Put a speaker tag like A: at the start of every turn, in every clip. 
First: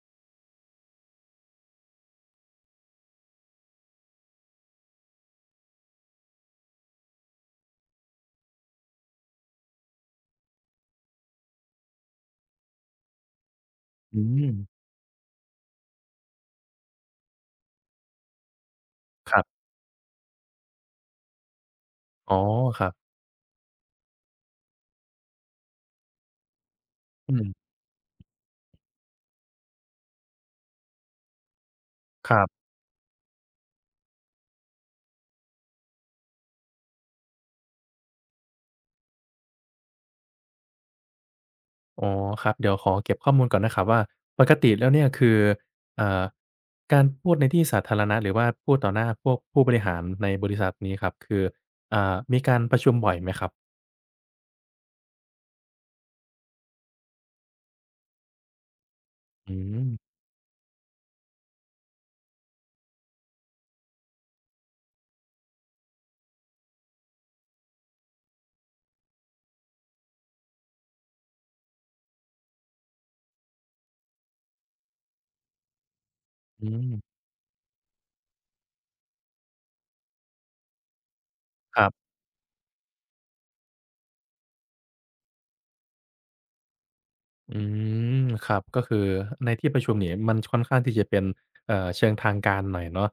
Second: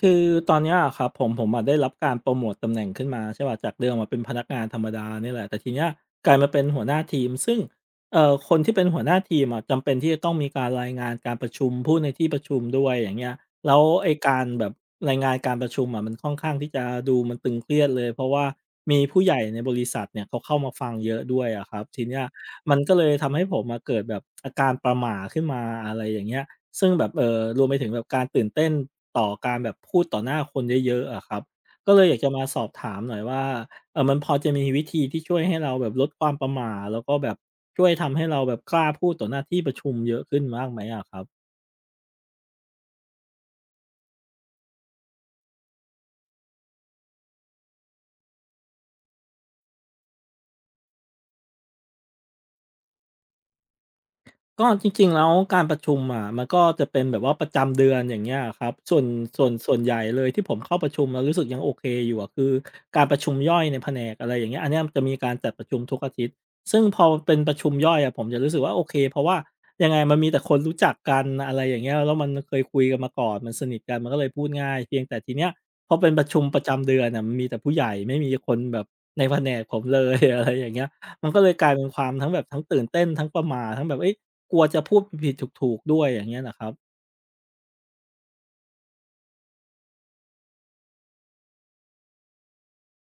A: คือตอนเนี้ยอะครับผมอะได้รับการโปรโมตตำแหน่งขึ้นมาใช่เป่าจากเดิมอะเป็นพนักงานธรรมดาเนี่ยแหละแต่ทีเนี้ยกลายมาเป็นหัวหน้าทีมซึ่งคนที่เป็นหัวหน้าทีมอะจำเป็นที่จะต้องมีการรายงานการประชุมพูดในที่ประชุมด้วยอย่างเงี้ยแล้วไอ้
B: อื
A: การ
B: ม
A: แบบรายงานการประชุมอะมันค่อนข้างที่จะดูมันตึงเครียดเลยเพราะว่ามีผู้ให
B: ค
A: ญ่
B: รั
A: ใน
B: บ
A: บริษัทเนี่ยเขาเข้ามาฟังเยอะด้วยอะครับทีเนี้ย
B: อ๋อ
A: มัน
B: ครั
A: ก็
B: บ
A: เลยทำให้ผมมาเกิดแบบอาการประหม่าขึ้นมาอะไรอย่างเงี้ยซึ่งแบบ
B: อืม
A: รวมไปถึงแบบการตื่นเต้นต่อการแบบพูดต่อหน้าคนเยอะๆอะครับก็เลยอยากจะ
B: ค
A: มา
B: รั
A: สอบ
B: บ
A: ถามหน่อยว่ามันพอจะมีวิธีที่ช่วยให้เราแบบลดความประหม่าแล้วก็แบบช่วยทำให้เราแบบกล้าพูดต่อหน้าที่ประชุมเยอะขึ้นบ้างไหมอะครับ
B: อ๋อครับ เดี๋ยวขอเก็บข้อมูลก่อนนะครับว่าปกติแล้วเนี่ยคือเอ่อการพูดในที่สาธารณะหรือว่าพูดต่อหน้าพวกผู้บริหารในบริษัทนี้ครับคืออ่ามีการประชุมบ่อยไหมครับ
A: ก็จริงๆแล้วการประชุมอะมันก็จะเป็นแบบว่าประจำเดือนอย่างเงี้ยอะครับส่วนส่วน
B: อื
A: ส่วน
B: ม
A: ใหญ่เลยที่ผมเข้าประชุมแล้วรู้สึกยังโอเคอยู่อะคือการประชุมย่อยในแผนกอะไรอย่างเงี้ยอันเนี้ยมันจะมีการจัดประชุมทุกอาทิตย์ซึ่งพอเป็นประชุมย่อยอะผมจะรู้สึกว่าโอเคเพราะว่ายังไงมันมีแต่คนรู้จักกันอะไรอย่างเงี้ยแล้วมันเคยคุยกันมาก่อนมันสนิทกันมันก็เลยพูดง่ายเพียงแต่ทีเนี้ยพอเป็นประชุมประ
B: อื
A: จำ
B: ม
A: เดือนน่ะมันมีแต่ผู้ใหญ่ไม่มีคนแบบในแผนกผมเลย อะไรอย่างเงี้ยมันก็เลยกลาย
B: ค
A: เป็
B: รั
A: นควา
B: บ
A: มทั้งแบบทั้งตื่นเต้นทั้งประหม่าทั้งแบบเฮ้ย กลัวจะพูดผิดๆถูกๆด้วยอย่างเงี้ยเหรอครับ
B: อืมครับก็คือในที่ประชุมเนี่ยมันค่อนข้างที่จะเป็นเชิงทางการหน่อยเนาะ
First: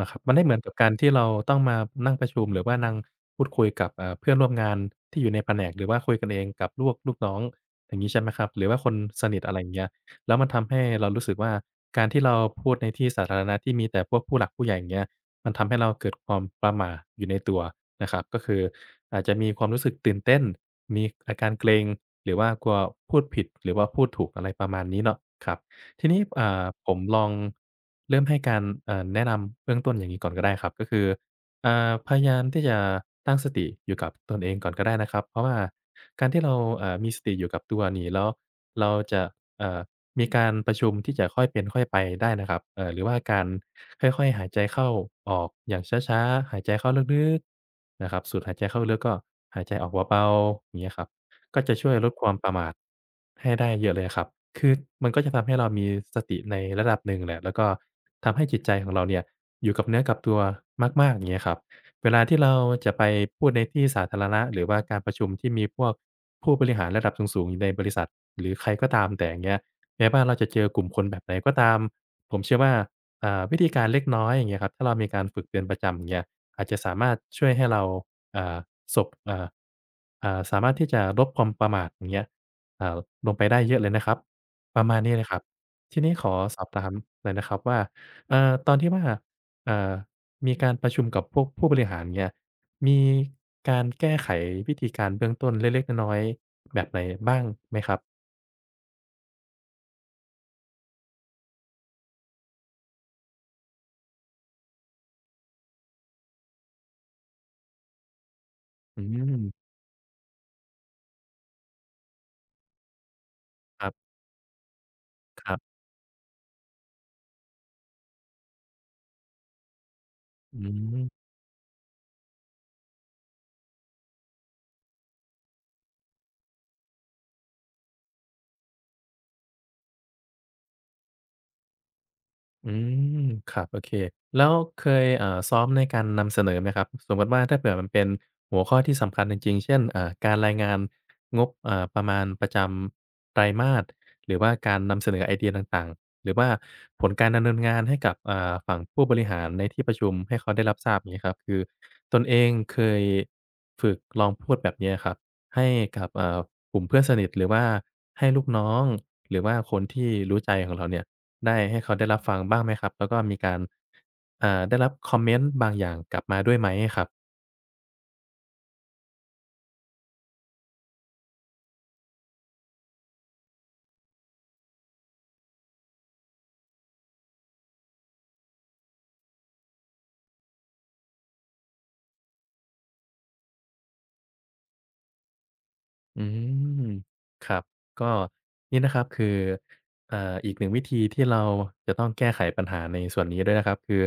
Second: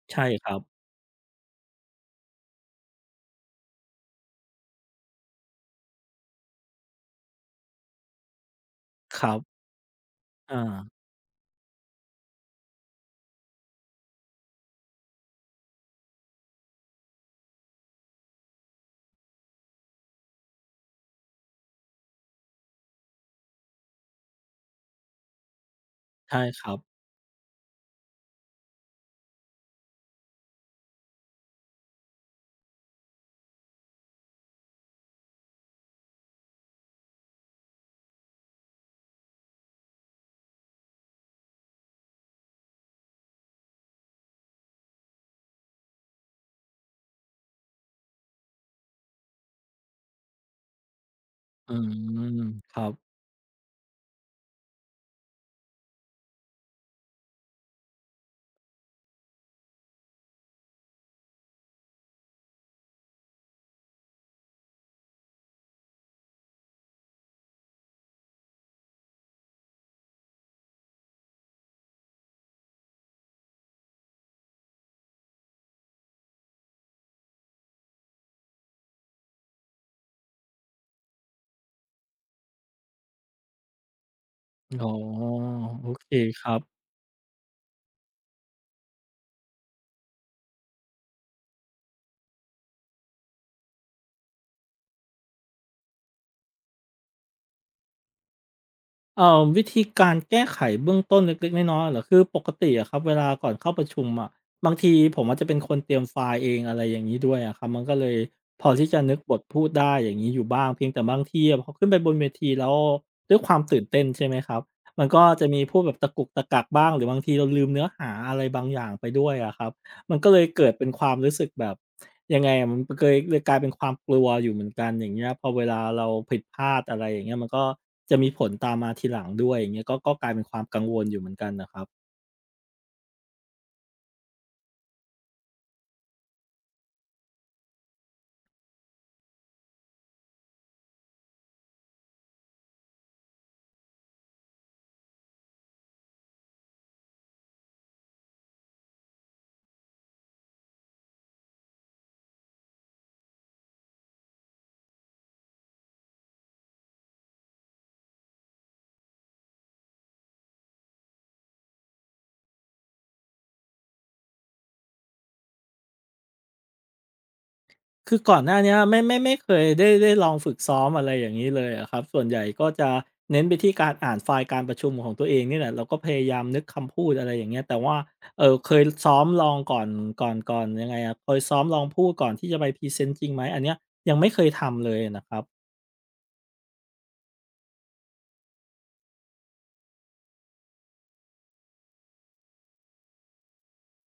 B: นะครับ
A: ใช่
B: มันไม่
A: ค
B: เห
A: รั
B: มือ
A: บ
B: นกับการที่เราต้องมานั่งประชุมหรือว่านั่งพูดคุยกับเพื่อนร่วมงานที่อยู่ในแผนกหรือว่าคุยกันเองกับลูกน้องอย่างงี้ใช่ไหมครับหรือว่าคน
A: ค
B: ส
A: รั
B: นิทอะไร
A: บ
B: อย่างเงี้ยแล้วมันทำให้
A: อา
B: เรารู้สึกว่าการที่เราพูดในที่สาธารณะที่มีแต่พวกผู้หลักผู้ใหญ่อย่างเงี้ย มันทำให้เราเกิดความประหม่าอยู่ในตัวนะครับก็คืออาจจะมีความรู้สึกตื่นเต้นมีอาการเกรงหรือว่ากลัวพูดผิดหรือว่าพูดถูกอะไรประมาณนี้เนาะครับทีนี้
A: ใช่ค
B: อ่า
A: รับ
B: ผมลองเริ่มให้การแนะนำเบื้องต้นอย่างงี้ก่อนก็ได้ครับก็คือ พยายามที่จะตั้งสติอยู่กับตนเองก่อนก็ได้นะครับเพราะว่าการที่เรามีสติอยู่กับตัวนี่แล้วเราจะเอ่อมีการประชุมที่จะค่อยเป็นค่อยไปได้นะครับหรือว่าการค่อยๆหายใจเข้าออกอย่างช้าๆหายใจเข้าลึกๆนะครับสูดหายใจเข้าลึกก็หายใจออกเบาๆอย่างเงี้ยครับ ก็
A: อื
B: จะช่วยลดความ
A: ม
B: ประมา
A: ค
B: ท
A: รับ
B: ให้ได้เยอะเลยครับคือมันก็จะทำให้เรามีสติในระดับหนึ่งแหละแล้วก็ทำให้จิตใจของเราเนี่ยอยู่กับเนื้อกับตัวมากๆอย่างเงี้ยครับเวลาที่เราจะไปพูดในที่สาธารณะหรือว่าการประชุมที่มีพวกผู้บริหารระดับสูงๆในบริษัทหรือใครก็ตามแต่อย่างเงี้ยแม้ว่าเราจะเจอกลุ่มคนแบบไหนก็ตามผมเชื่อว่าอ่าวิธีการเล็กน้อยอย่างเงี้ยครับถ้าเรามีการฝึกเป็นประจำอย่างเงี้ยอาจจะสามารถช่วยให้เรา อ่าศพอ่าอ่าสามารถที่จะลดความประมาทอย่างเงี้ยอ่าลงไปได้เยอะเลยนะครับป
A: อ๋
B: ระ
A: อ
B: มาณนี้เลยครับ
A: โอ
B: ที
A: เค
B: นี้ขอ
A: ครั
B: ส
A: บ
B: อบถามหน่อยนะครับว่าตอนที่ว่าเอ่อมีการประชุมกับพวกผู้บริหารเงี้ยมีการแก้ไขวิธีการเบื้องต้นเล็กๆน้อยๆแบบไหนบ้างไหมครับ
A: วิธีการแก้ไขเบื้องต้นเล็กๆน้อยๆเหรอคือปกติอะครับเวลาก่อนเข้าประชุมอะบางทีผมอาจจะเป็นคนเตรียมไฟล์เองอะไรอย่างงี้ด้วยอะครับมันก็เลยพอที่จะ
B: อื
A: นึกบทพูด
B: ม
A: ได้อย่างงี้อยู่บ้างเพียงแต่บางทีอะพอขึ้นไปบนเวทีแล้วด้วยความตื่
B: ค
A: น
B: รั
A: เต้น
B: บ
A: ใช่ไหมครับมันก็จะมีพู
B: ๆ
A: ดแบบตะกุกตะกักบ้างหรือบางทีเราลืมเนื้อหาอะไรบางอย่างไปด้วยอะครับ มันก็เลย
B: อื
A: เกิดเป็นความ
B: ม
A: รู้สึกแบบยังไงอะมันก็เลยกลายเป็นความกลัวอยู่เหมือนกันอย่างเงี้ยพอเวลาเราผิดพลาดอะไรอย่างเงี้ยมันก็จะมีผลตามมาทีหลังด้วยอย่างเงี้ยก็กลายเป็นความกังวลอยู่เหมือนกันน่ะครับ
B: อืมครับโอเคแล้วเคยซ้อมในการนำเสนอไหมครับสมมุติว่าถ้าเผื่อมันเป็นหัวข้อที่สำคัญจริงๆเช่นการรายงานงบอ่าประมาณประจำไตรมาสหรือว่าการนำเสนอไอเดียต่างๆหรือว่าผลการดำเนินงานให้กับอ่าฝั่งผู้บริหารในที่ประชุมให้เขาได้รับทราบอย่างงี้ครับคือตนเองเคยฝึกลองพูดแบบเนี้ยครับให้กับอ่ากลุ่มเพื่อนสนิทหรือว่าให้ลูกน้องหรือว่าคนที่รู้ใจของเราเนี่ย ได้ให้เขาได้รับฟังบ้างไหมครับแล้วก็มีการอ่าได้รับคอมเมนต์บางอย่างกลับมาด้วยไหมครับ
A: คือก่อนหน้าเนี้ยไม่เคยได้ลองฝึกซ้อมอะไรอย่างงี้เลยอะครับส่วนใหญ่ก็จะเน้นไปที่การอ่านไฟล์การประชุมของตัวเองนี่แหละแล้วก็พยายามนึกคำพูดอะไรอย่างเงี้ยแต่ว่าเคยซ้อมลองก่อนยังไงอะเคยซ้อมลองพูดก่อนที่จะไปพรีเซนต์จริงไหมอันเนี้ยยังไม่เคยทำเลยอะนะครับ
B: อืมครับก็นี่นะครับคืออีกหนึ่งวิธีที่เราจะต้องแก้ไขปัญหาในส่วนนี้ด้วยนะครับคือ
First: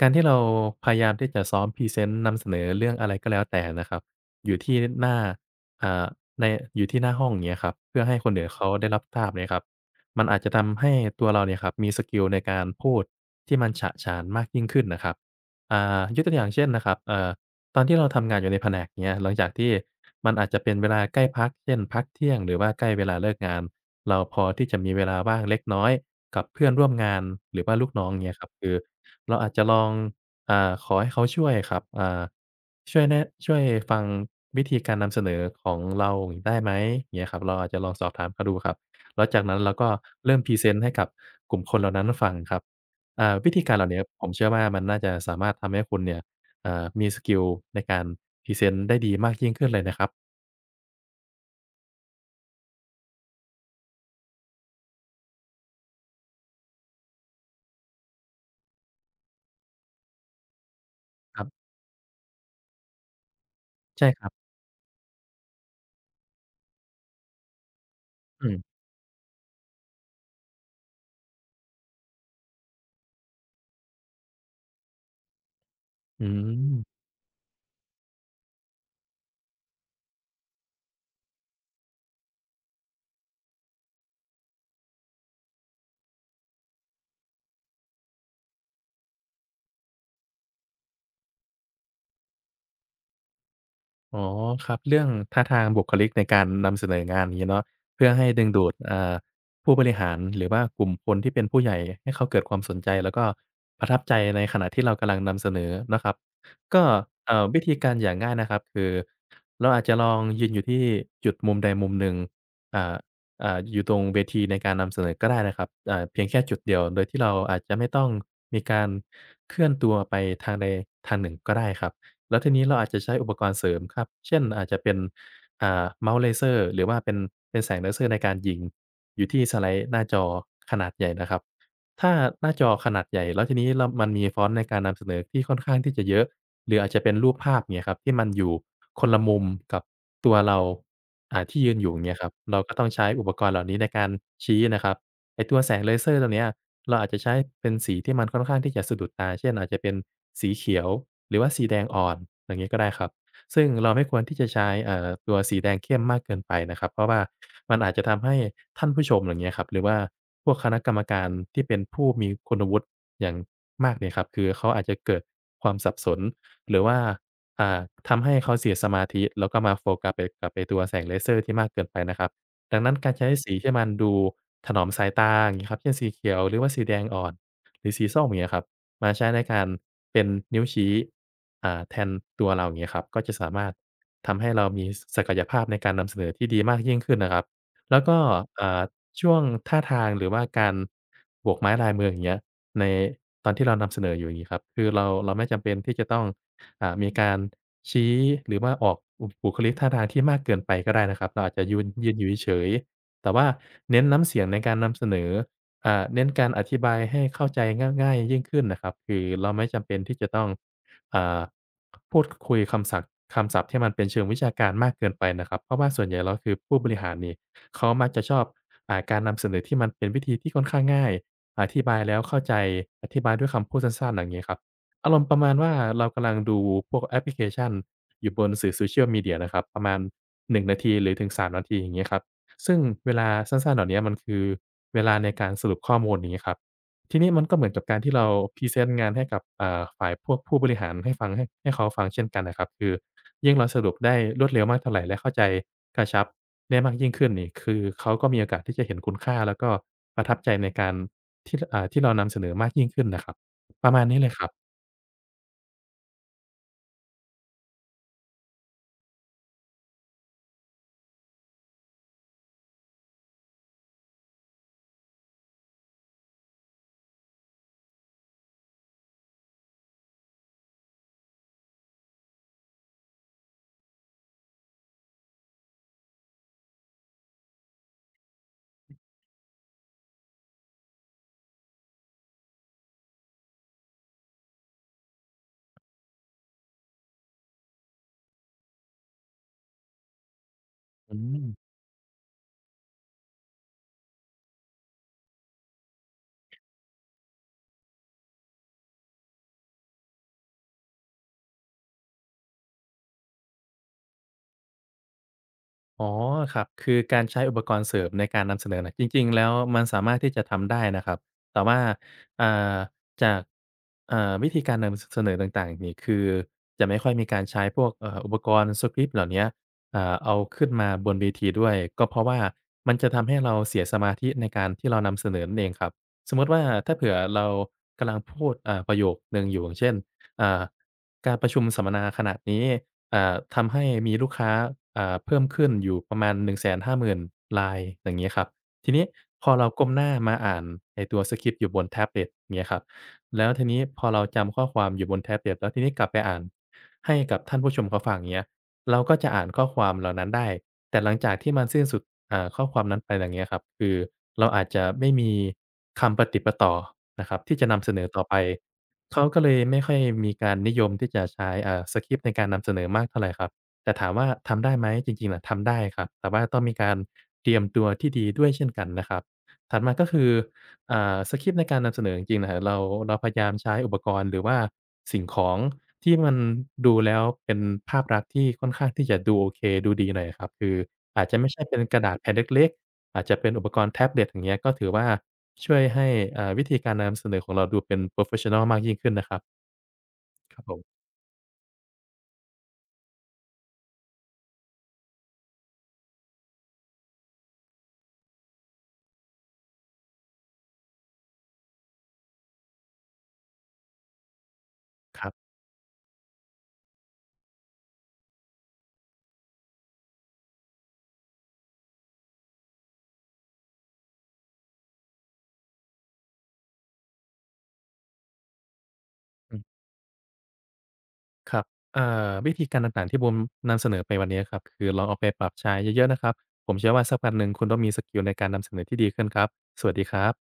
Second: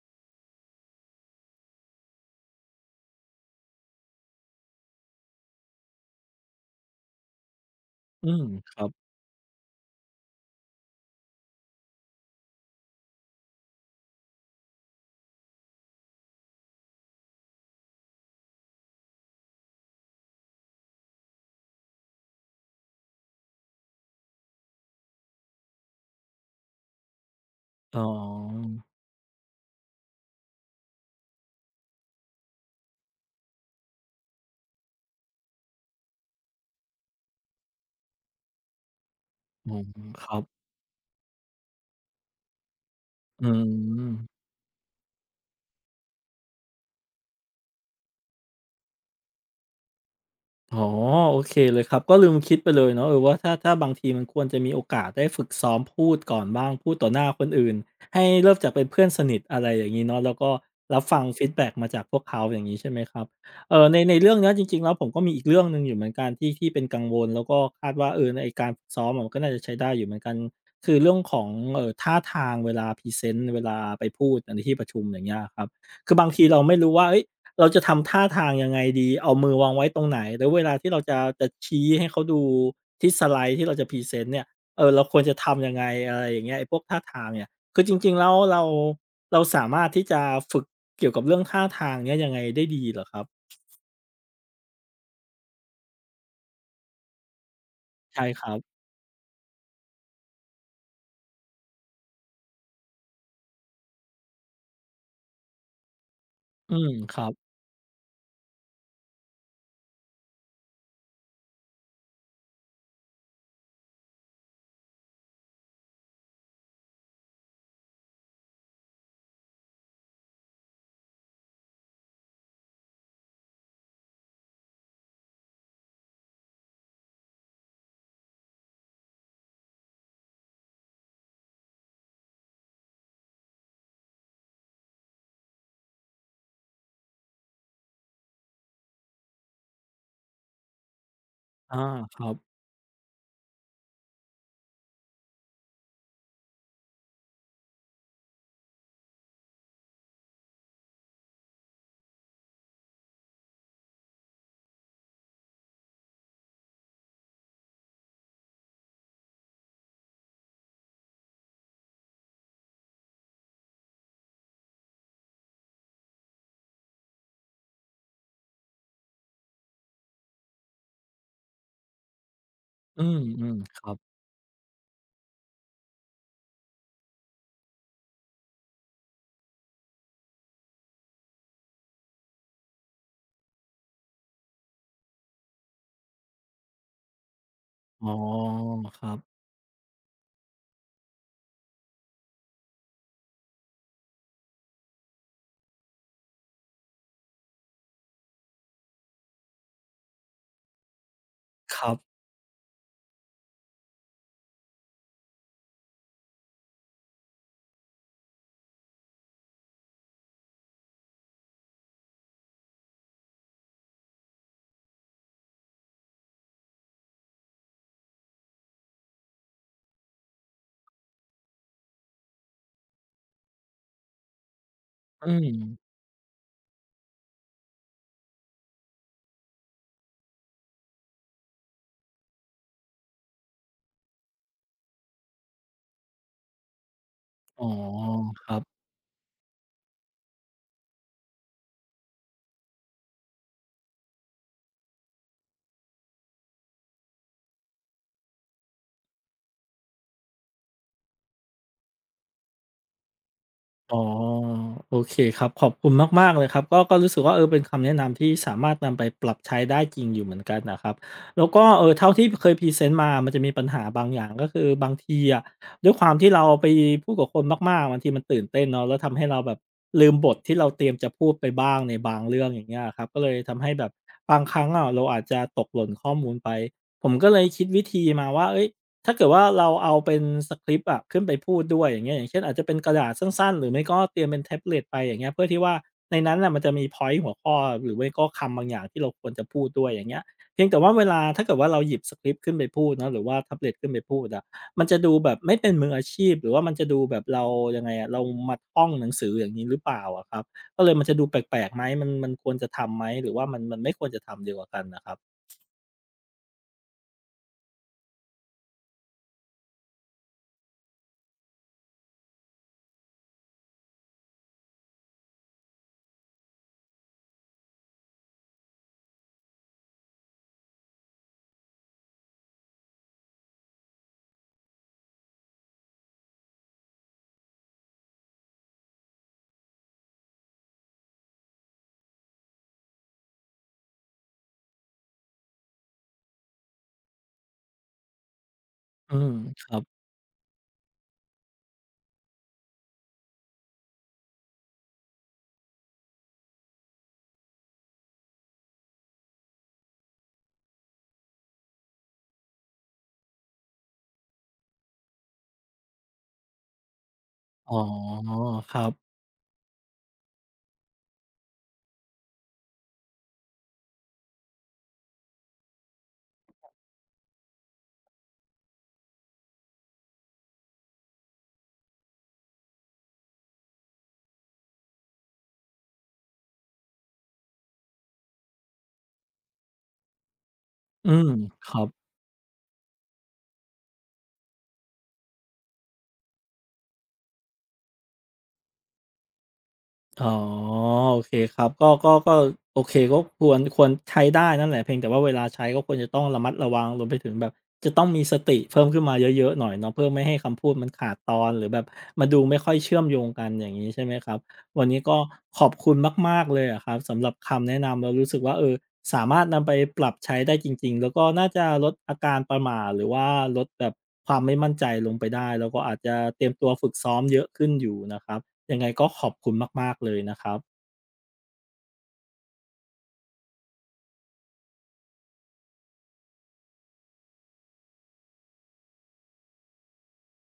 B: การที่เราพยายามที่จะซ้อมพรีเซนต์นำเสนอเรื่องอะไรก็แล้วแต่นะครับอยู่ที่หน้าอ่าในอยู่ที่หน้าห้องอย่างเงี้ยครับเพื่อให้
A: อื
B: คน
A: ม
B: อื่นเขา
A: ครั
B: ได้
A: บ
B: รับทราบเนี่ยครับมันอาจจะทำให้ตัวเราเนี่ยครับมีสกิลในการพูดที่มันฉะฉานมากยิ่งขึ้นนะครับอ่ายกตัวอย่างเช่นนะครับตอนที่เราทำงานอยู่ในแผนกเนี้ยหลังจากที่มันอาจจะเป็นเวลาใกล้พักเช่นพักเที่ยงหรือว่าใกล้เวลาเลิกงานเราพอที่จะมีเวลาว่างเล็กน้อยกับเพื่อนร่วมงานหรือว่าลูก
A: อ๋อ
B: น้องเงี้ยครับคือเราอาจจะลองอ่าขอให้เขาช่วยครับอ่าช่วยฟังวิธีการนำเสนอของเราอย่างงี้ได้ไหมเงี้ยครับเราอาจจะลองสอบถามเขาดูครับแล้วจากนั้น
A: อื
B: เรา
A: ม
B: ก็
A: ครั
B: เริ่ม
A: บ
B: พรีเซนต์ให้กับกลุ่มคนเหล่านั้นฟังครับอ่า
A: อื
B: วิธีการเหล่าเนี้ย
A: ม
B: ผมเชื่อว่ามันน่าจะสามารถทำให้คุณเนี่ย มีสกิลในการพรีเซนต์ได้ดีมากยิ่งขึ้นเลยนะครับ
A: อ๋อโอเคเลยครับก็ลืมคิดไปเลยเนาะเออว่าถ้าบางทีมันควรจะมีโอกาสได้ฝึกซ้อมพูดก่อนบ้างพูดต่อหน้าคนอื่นให้เริ่มจากเป็นเพื่อนสนิทอะไรอย่างงี้เนาะแล้วก็รับฟัง
B: ค
A: ฟี
B: รั
A: ด
B: บ
A: แบ็กมาจากพวกเขาอย่างงี้ใช่ไหมครับเอ่อใน
B: ใช่
A: ใน
B: ครั
A: เรื่อง
B: บ
A: เนี้ยจริงๆแล้วผมก็มีอีกเรื่องหนึ่งอยู่เหมือนกันที่เป็นกังวลแล้วก็คาดว่าเออใน
B: อื
A: ไอ้การ
B: ม
A: ฝึกซ้อมอะมันก็น่าจะใช้ได้อยู่เหมือนกันคือเรื่องของท่าทางเวลาพรีเซนต์เวลาไปพูดในที่ประชุมอย่างเงี้ยอะครับคือ
B: อื
A: บางทีเราไม่รู้
B: ม
A: ว่าเฮ้ย เราจะทำท่าทางยังไงดี เอามือวางไว้ตรงไหน แล้วเวลาที่เราจะชี้ให้เขาดูที่สไลด์ที่เราจะพรีเซนต์เนี่ยเออเราควรจะทำยังไงอะไรอย่างเงี้ยไอ้พวกท่าทางเนี่ยคือจริงๆแล้วเราสามารถที่จะฝึกเกี่ยวกับเรื่องท่าทางเนี่ยยังไงได้ดีเหรอครับ
B: อ๋อครับเรื่องท่าทางบุคลิกในการนำเสนองานอย่างงี้เนาะเพื่อ
A: ใช่
B: ให้
A: ค
B: ดึง
A: รับ
B: ดูดผู้บริหารหรือว่ากลุ่มคนที่เป็นผู้ใหญ่ให้เขาเกิดความสนใจแล้วก็ประทับใจในขณะที่เรากำลังนำเสนอนะครับ
A: อื
B: ก็
A: มครับ
B: วิธีการอย่างง่ายนะครับคือเราอาจจะลองยืนอยู่ที่จุดมุมใดมุมหนึ่งอ่าอยู่ตรงเวทีในการนำเสนอก็ได้นะครับเพียงแค่จุดเดียวโดยที่เราอาจจะไม่ต้องมีการเคลื่อนตัวไปทางใดทางหนึ่งก็ได้ครับ แล้วทีนี้เราอาจจะใช้อุปกรณ์เสริมครับ เช่นอาจจะเป็นเมาส์เลเซอร์หรือว่าเป็นแสงเลเซอร์ในการยิงอยู่ที่สไลด์หน้าจอขนาดใหญ่นะครับ ถ้าหน้าจอขนาดใหญ่แล้วทีนี้เรามันมีฟอนต์ในการนำเสนอที่ค่อนข้างที่จะเยอะหรืออาจจะเป็นรูปภาพอย่างเงี้ยครับที่มันอยู่คนละมุมกับตัวเราที่ยื
A: อา
B: นอยู่อย่างเงี้
A: ค
B: ยครั
A: รั
B: บ
A: บ
B: เราก็ต้องใช้อุปกรณ์เหล่านี้ในการชี้นะครับ ไอ้ตัวแสงเลเซอร์ตัวเนี้ยเราอาจจะใช้เป็นสีที่มันค่อนข้างที่จะสะดุดตาเช่นอาจจะเป็นสีเขียวหรือว่าสีแดงอ่อนอย่างงี้ก็ได้ครับซึ่งเราไม่ควรที่จะใช้ตัวสีแดงเข้มมากเกินไปนะครับเพราะว่ามันอาจจะทำให้ท่านผู้ชมอย่างเงี้ยครับหรือว่าพวกคณะกรรมการที่เป็นผู้มีคุณวุฒิอย่างมากเนี่ยครับคือเขาอาจจะเกิดความสับสนหรือว่าอ่าทำให้เขาเสียสมาธิแล้วก็มาโฟกัสไปกับไอ้ตัวแสงเลเซอร์ที่มากเกินไปนะครับ ดังนั้น
A: อื
B: การใช้สี
A: ม
B: ที่
A: ๆค
B: มัน
A: รับ
B: ดูถนอมสายตาอย่างงี้ครับเช่นสีเขียวหรือว่าสีแดงอ่อนหรือสีส้มอย่างเงี้ยครับมาใช้ในการเป็นนิ้วชี้แทนตัวเราอย่างเงี้ยครับก็จะสามารถทำให้เรามีศศักยภาพในการนำเสนอที่ดีมากยิ่งขึ้นนะครับแล้ว
A: อ๋อ
B: ก็อ่า
A: ครับ
B: ช่วงท่าทางหรือว่าการโบกไม้ลายมืออย่างเงี้ยในตอนที่เรานำเสนออยู่อย่างงี้ครับคือเราไม่จำเป็นที่จะต้อง มีการชี้หรือว่าออกบุบุคลิกท่าทางที่มากเกินไปก็ได้นะครับเราอาจจะ
A: ครั
B: ยื
A: บ
B: นอยู่เฉยๆแต่ว่าเน้นน้ำเสียงในการนำเสนอเน้นการอธิบายให้เข้าใจง่ายๆยิ่งขึ้นนะครับคือเราไม่จำเป็นที่จะต้องอ่าพูดคุยคำศัพท์คำศัพท์ที่มันเป็นเชิงวิชาการมากเกินไปนะครับเพราะว่าส่วนใหญ่แล้วคือผู้บริหารนี่เขามักจะชอบการนำเสนอที่มันเป็นวิธีที่ค่อนข้างง่ายอธิบายแล้วเข้าใจอธิบายด้วยคำพูดสั้นๆอย่างงี้ครับ อารมณ์ป
A: อื
B: ระมาณ
A: ม
B: ว่าเรากำลังดูพวกแอปพลิเคชันอยู่บนสื่อ Social Media นะครับประมาณ1นาทีหรือถึง3นาทีอย่างเงี้ยครับซึ่งเวลาสั้นๆเหล่าเนี้ยมันคือเวลาในการสรุปข้อมูลอย่างงี้ครับทีนี้มันก็เห
A: อ๋
B: มื
A: อ
B: อนกับการที่เรา
A: ครั
B: พ
A: บ
B: รีเซนต์งานให้กับฝ่ายพวกผู้บริหารให้ฟังให้เขาฟังเช่นกันนะครับคือยิ่งเราสรุปได้รวดเร็วมากเท่าไรและเข้าใจกระชับได้มากยิ่งขึ้นนี่คือเขาก็มีโอกาสที่จะเห็นคุณค่าแล้วก็ประทับใจในการที่เรานำเสนอมากยิ่งขึ้นน่ะครับประ
A: อ๋อ
B: มาณนี้เลยครับ
A: โอเคครับขอบคุณมากๆเลยครับก็ก็รู้สึกว่าเออเป็นคำแนะนำที่สามารถนำไปปรับใช้ได้จริงอยู่เหมือนกันน่ะครับแล้วก็เท่าที่เคยพรีเซนต์มามันจะมีปัญหาบางอย่างก็คือบางทีอะด้วยความที่เราไปพูดกับคนมากๆบางทีมันตื่นเต้นเนาะแล้วทำให้เราแบบลืมบทที่เราเตรียมจะพูดไปบ้างในบางเรื่องอย่างเงี้ยอะครับก็เลยทำให้แบบบางครั้งอะเราอาจจะตกหล่นข้อมูลไปผมก็เลยคิดวิธีมาว่าเฮ้ย ถ้าเกิดว่าเราเอาเป็นสคริปต์อะขึ้นไปพูดด้วยอย่างเงี้ยอย่างเช่นอาจจะเป็นกระดาษสั้นๆหรือไม่ก็เตรียมเป็นแท็บเล็ตไปอย่างเงี้ยเพื่อที่ว่าในนั้นน่ะมันจะมีพ็อยนต์ต์หัวข้อหรือไม่ก็คำบางอย่างที่เราควรจะพูดด้วยอย่างเงี้ยเพียงแต่ว่าเว
B: อื
A: ลาถ้า
B: ม
A: เกิดว่าเราหยิบสคริปต์ขึ้นไปพูดเนาะหรือว่าแท็บเล็ตขึ้นไปพูดอะมันจะดูแบบไม่เป็นมืออาชีพหรือว่ามันจะดูแบบเรายังไงอะเรามาท่องหนังสืออย่างงี้หรือเปล่าอะครับก็เลยมันจะดูแปลกๆไหมมันควรจะทำไหมหรือว่ามันไม่ควรจะทำดีกว่ากันน่ะครับ
B: อ๋อครับคือการใช้อุปกรณ์เสริมในการนำเสนอน่ะจริงๆแล้วมันสามารถที่จะทำได้นะครับแต่ว่าอ่าจากวิธีการนำสเสนอต่างๆนี่คือจะไม่ค่อยมีการใช้พวกอุปกรณ์สกริปต์เหล่าเนี้ยเอาขึ้นมาบนเวทีด้วยก็เพราะว่ามันจะทำให้เราเสียสมาธิในการที่เรานำเสนอนั่นเองครับสมมุติว่าถ้าเผื่อเรากำลังพูดประโยคหนึ่งอยู่อย่างเช่นอ่าการประชุมสัมมนาขณะนี้ ทำให้มีลูกค้าเพิ่มขึ้นอยู่ประมาณ150,000รายอย่างงี้ครับทีนี้
A: อืม
B: พอ
A: ค
B: เรา
A: รับ
B: ก้มหน้ามาอ่านไอ้ตัวสกริปต์อยู่บนแท็บเล็ตเงี้ยครับแล้วทีนี้พอเราจำข้อความอยู่บนแท็บเล็ตแล้วทีนี้กลับไปอ่านให้กับท่านผู้ชมเขาฟังเงี้ยเราก็จะอ่านข้อความเหล่านั้นได้แต่หลังจากที่มันสิ้นสุดข้อความนั้นไปอย่างเงี้ยครับคือเราอาจจะไม่มีคำปะติดปะต่อนะครับที่จะ
A: อ๋อ
B: นำเสนอต่อไป
A: ครับ
B: เขาก็เลยไม่ค่อยมีการนิยมที่จะใช้สกริปต์ในการนำเสนอมากเท่าไรครับแต่ถามว่าทำได้ไหมจริงๆอะทำได้ครับแต่ว่าต้องมีการเตรียมตัวที่ดีด้วยเช่นกันนะครับถัดมาก็คือสกริปต์ในการนำเสนอจริงๆน่ะเราพยายามใช้อุปกรณ์หรือว่าสิ่งของที่มันดูแล้วเป็นภาพลักษณ์ที่ค่อนข้างที่จะดูโอเคดูดีหน่อยอะครับคือ
A: อื
B: อาจ
A: ม
B: จะไม่ใช่
A: ค
B: เป็
A: รั
B: น
A: บ
B: กระดาษแผ่นเล็กๆอาจจะเป็นอุปกรณ์แท็บเล็ตอย่างเงี้ยก็ถือว่า ช่วยให้วิธีการนำเสนอของเราดูเป็นโพรเฟสชันนัลมากยิ่งขึ้นนะครับ
A: อ๋อ
B: ครับผม
A: โอเคครับก็ก็ก็โอเคก็ควรใช้ได้นั่นแหละเพียงแต่ว่าเวลาใช้ก็ควรจะต้องระมัดระวังรวมไปถึงแบบจะต้องมีสติเพิ่มขึ้นมาเยอะๆหน่อยเนาะเพื่อไม่ให้คำพูดมันขาดตอนหรือแบบมันดูไม่ค่อยเชื่อมโยงกันอย่างงี้ใช่ไหมครับวันนี้ก็
B: ครับ
A: ขอบคุณมากๆเลยอะครับสำหรับคำแนะนำเรารู้สึกว่าเออสามารถนำไปปรับใช้ได้จริงๆแล้วก็น่าจะลดอาการประหม่าหรือว่าลดแบบความไม่มั่นใจลงไปได้แล้วก็อาจจะเตรียมตัวฝึกซ้อมเยอะขึ้นอยู่นะครับ ยังไงก็ขอบคุณ
B: อืม
A: มากๆเลยนะครับ
B: ครับวิธีการต่างๆที่ผมนำเสนอไปวันนี้ครับคือลองเอาไปปรับใช้เยอะๆนะครับผมเชื่อว่าสักวันหนึ่งคุณต้องมีสกิลในการนำเสนอที่ดีขึ้นครับสวัสดีครับ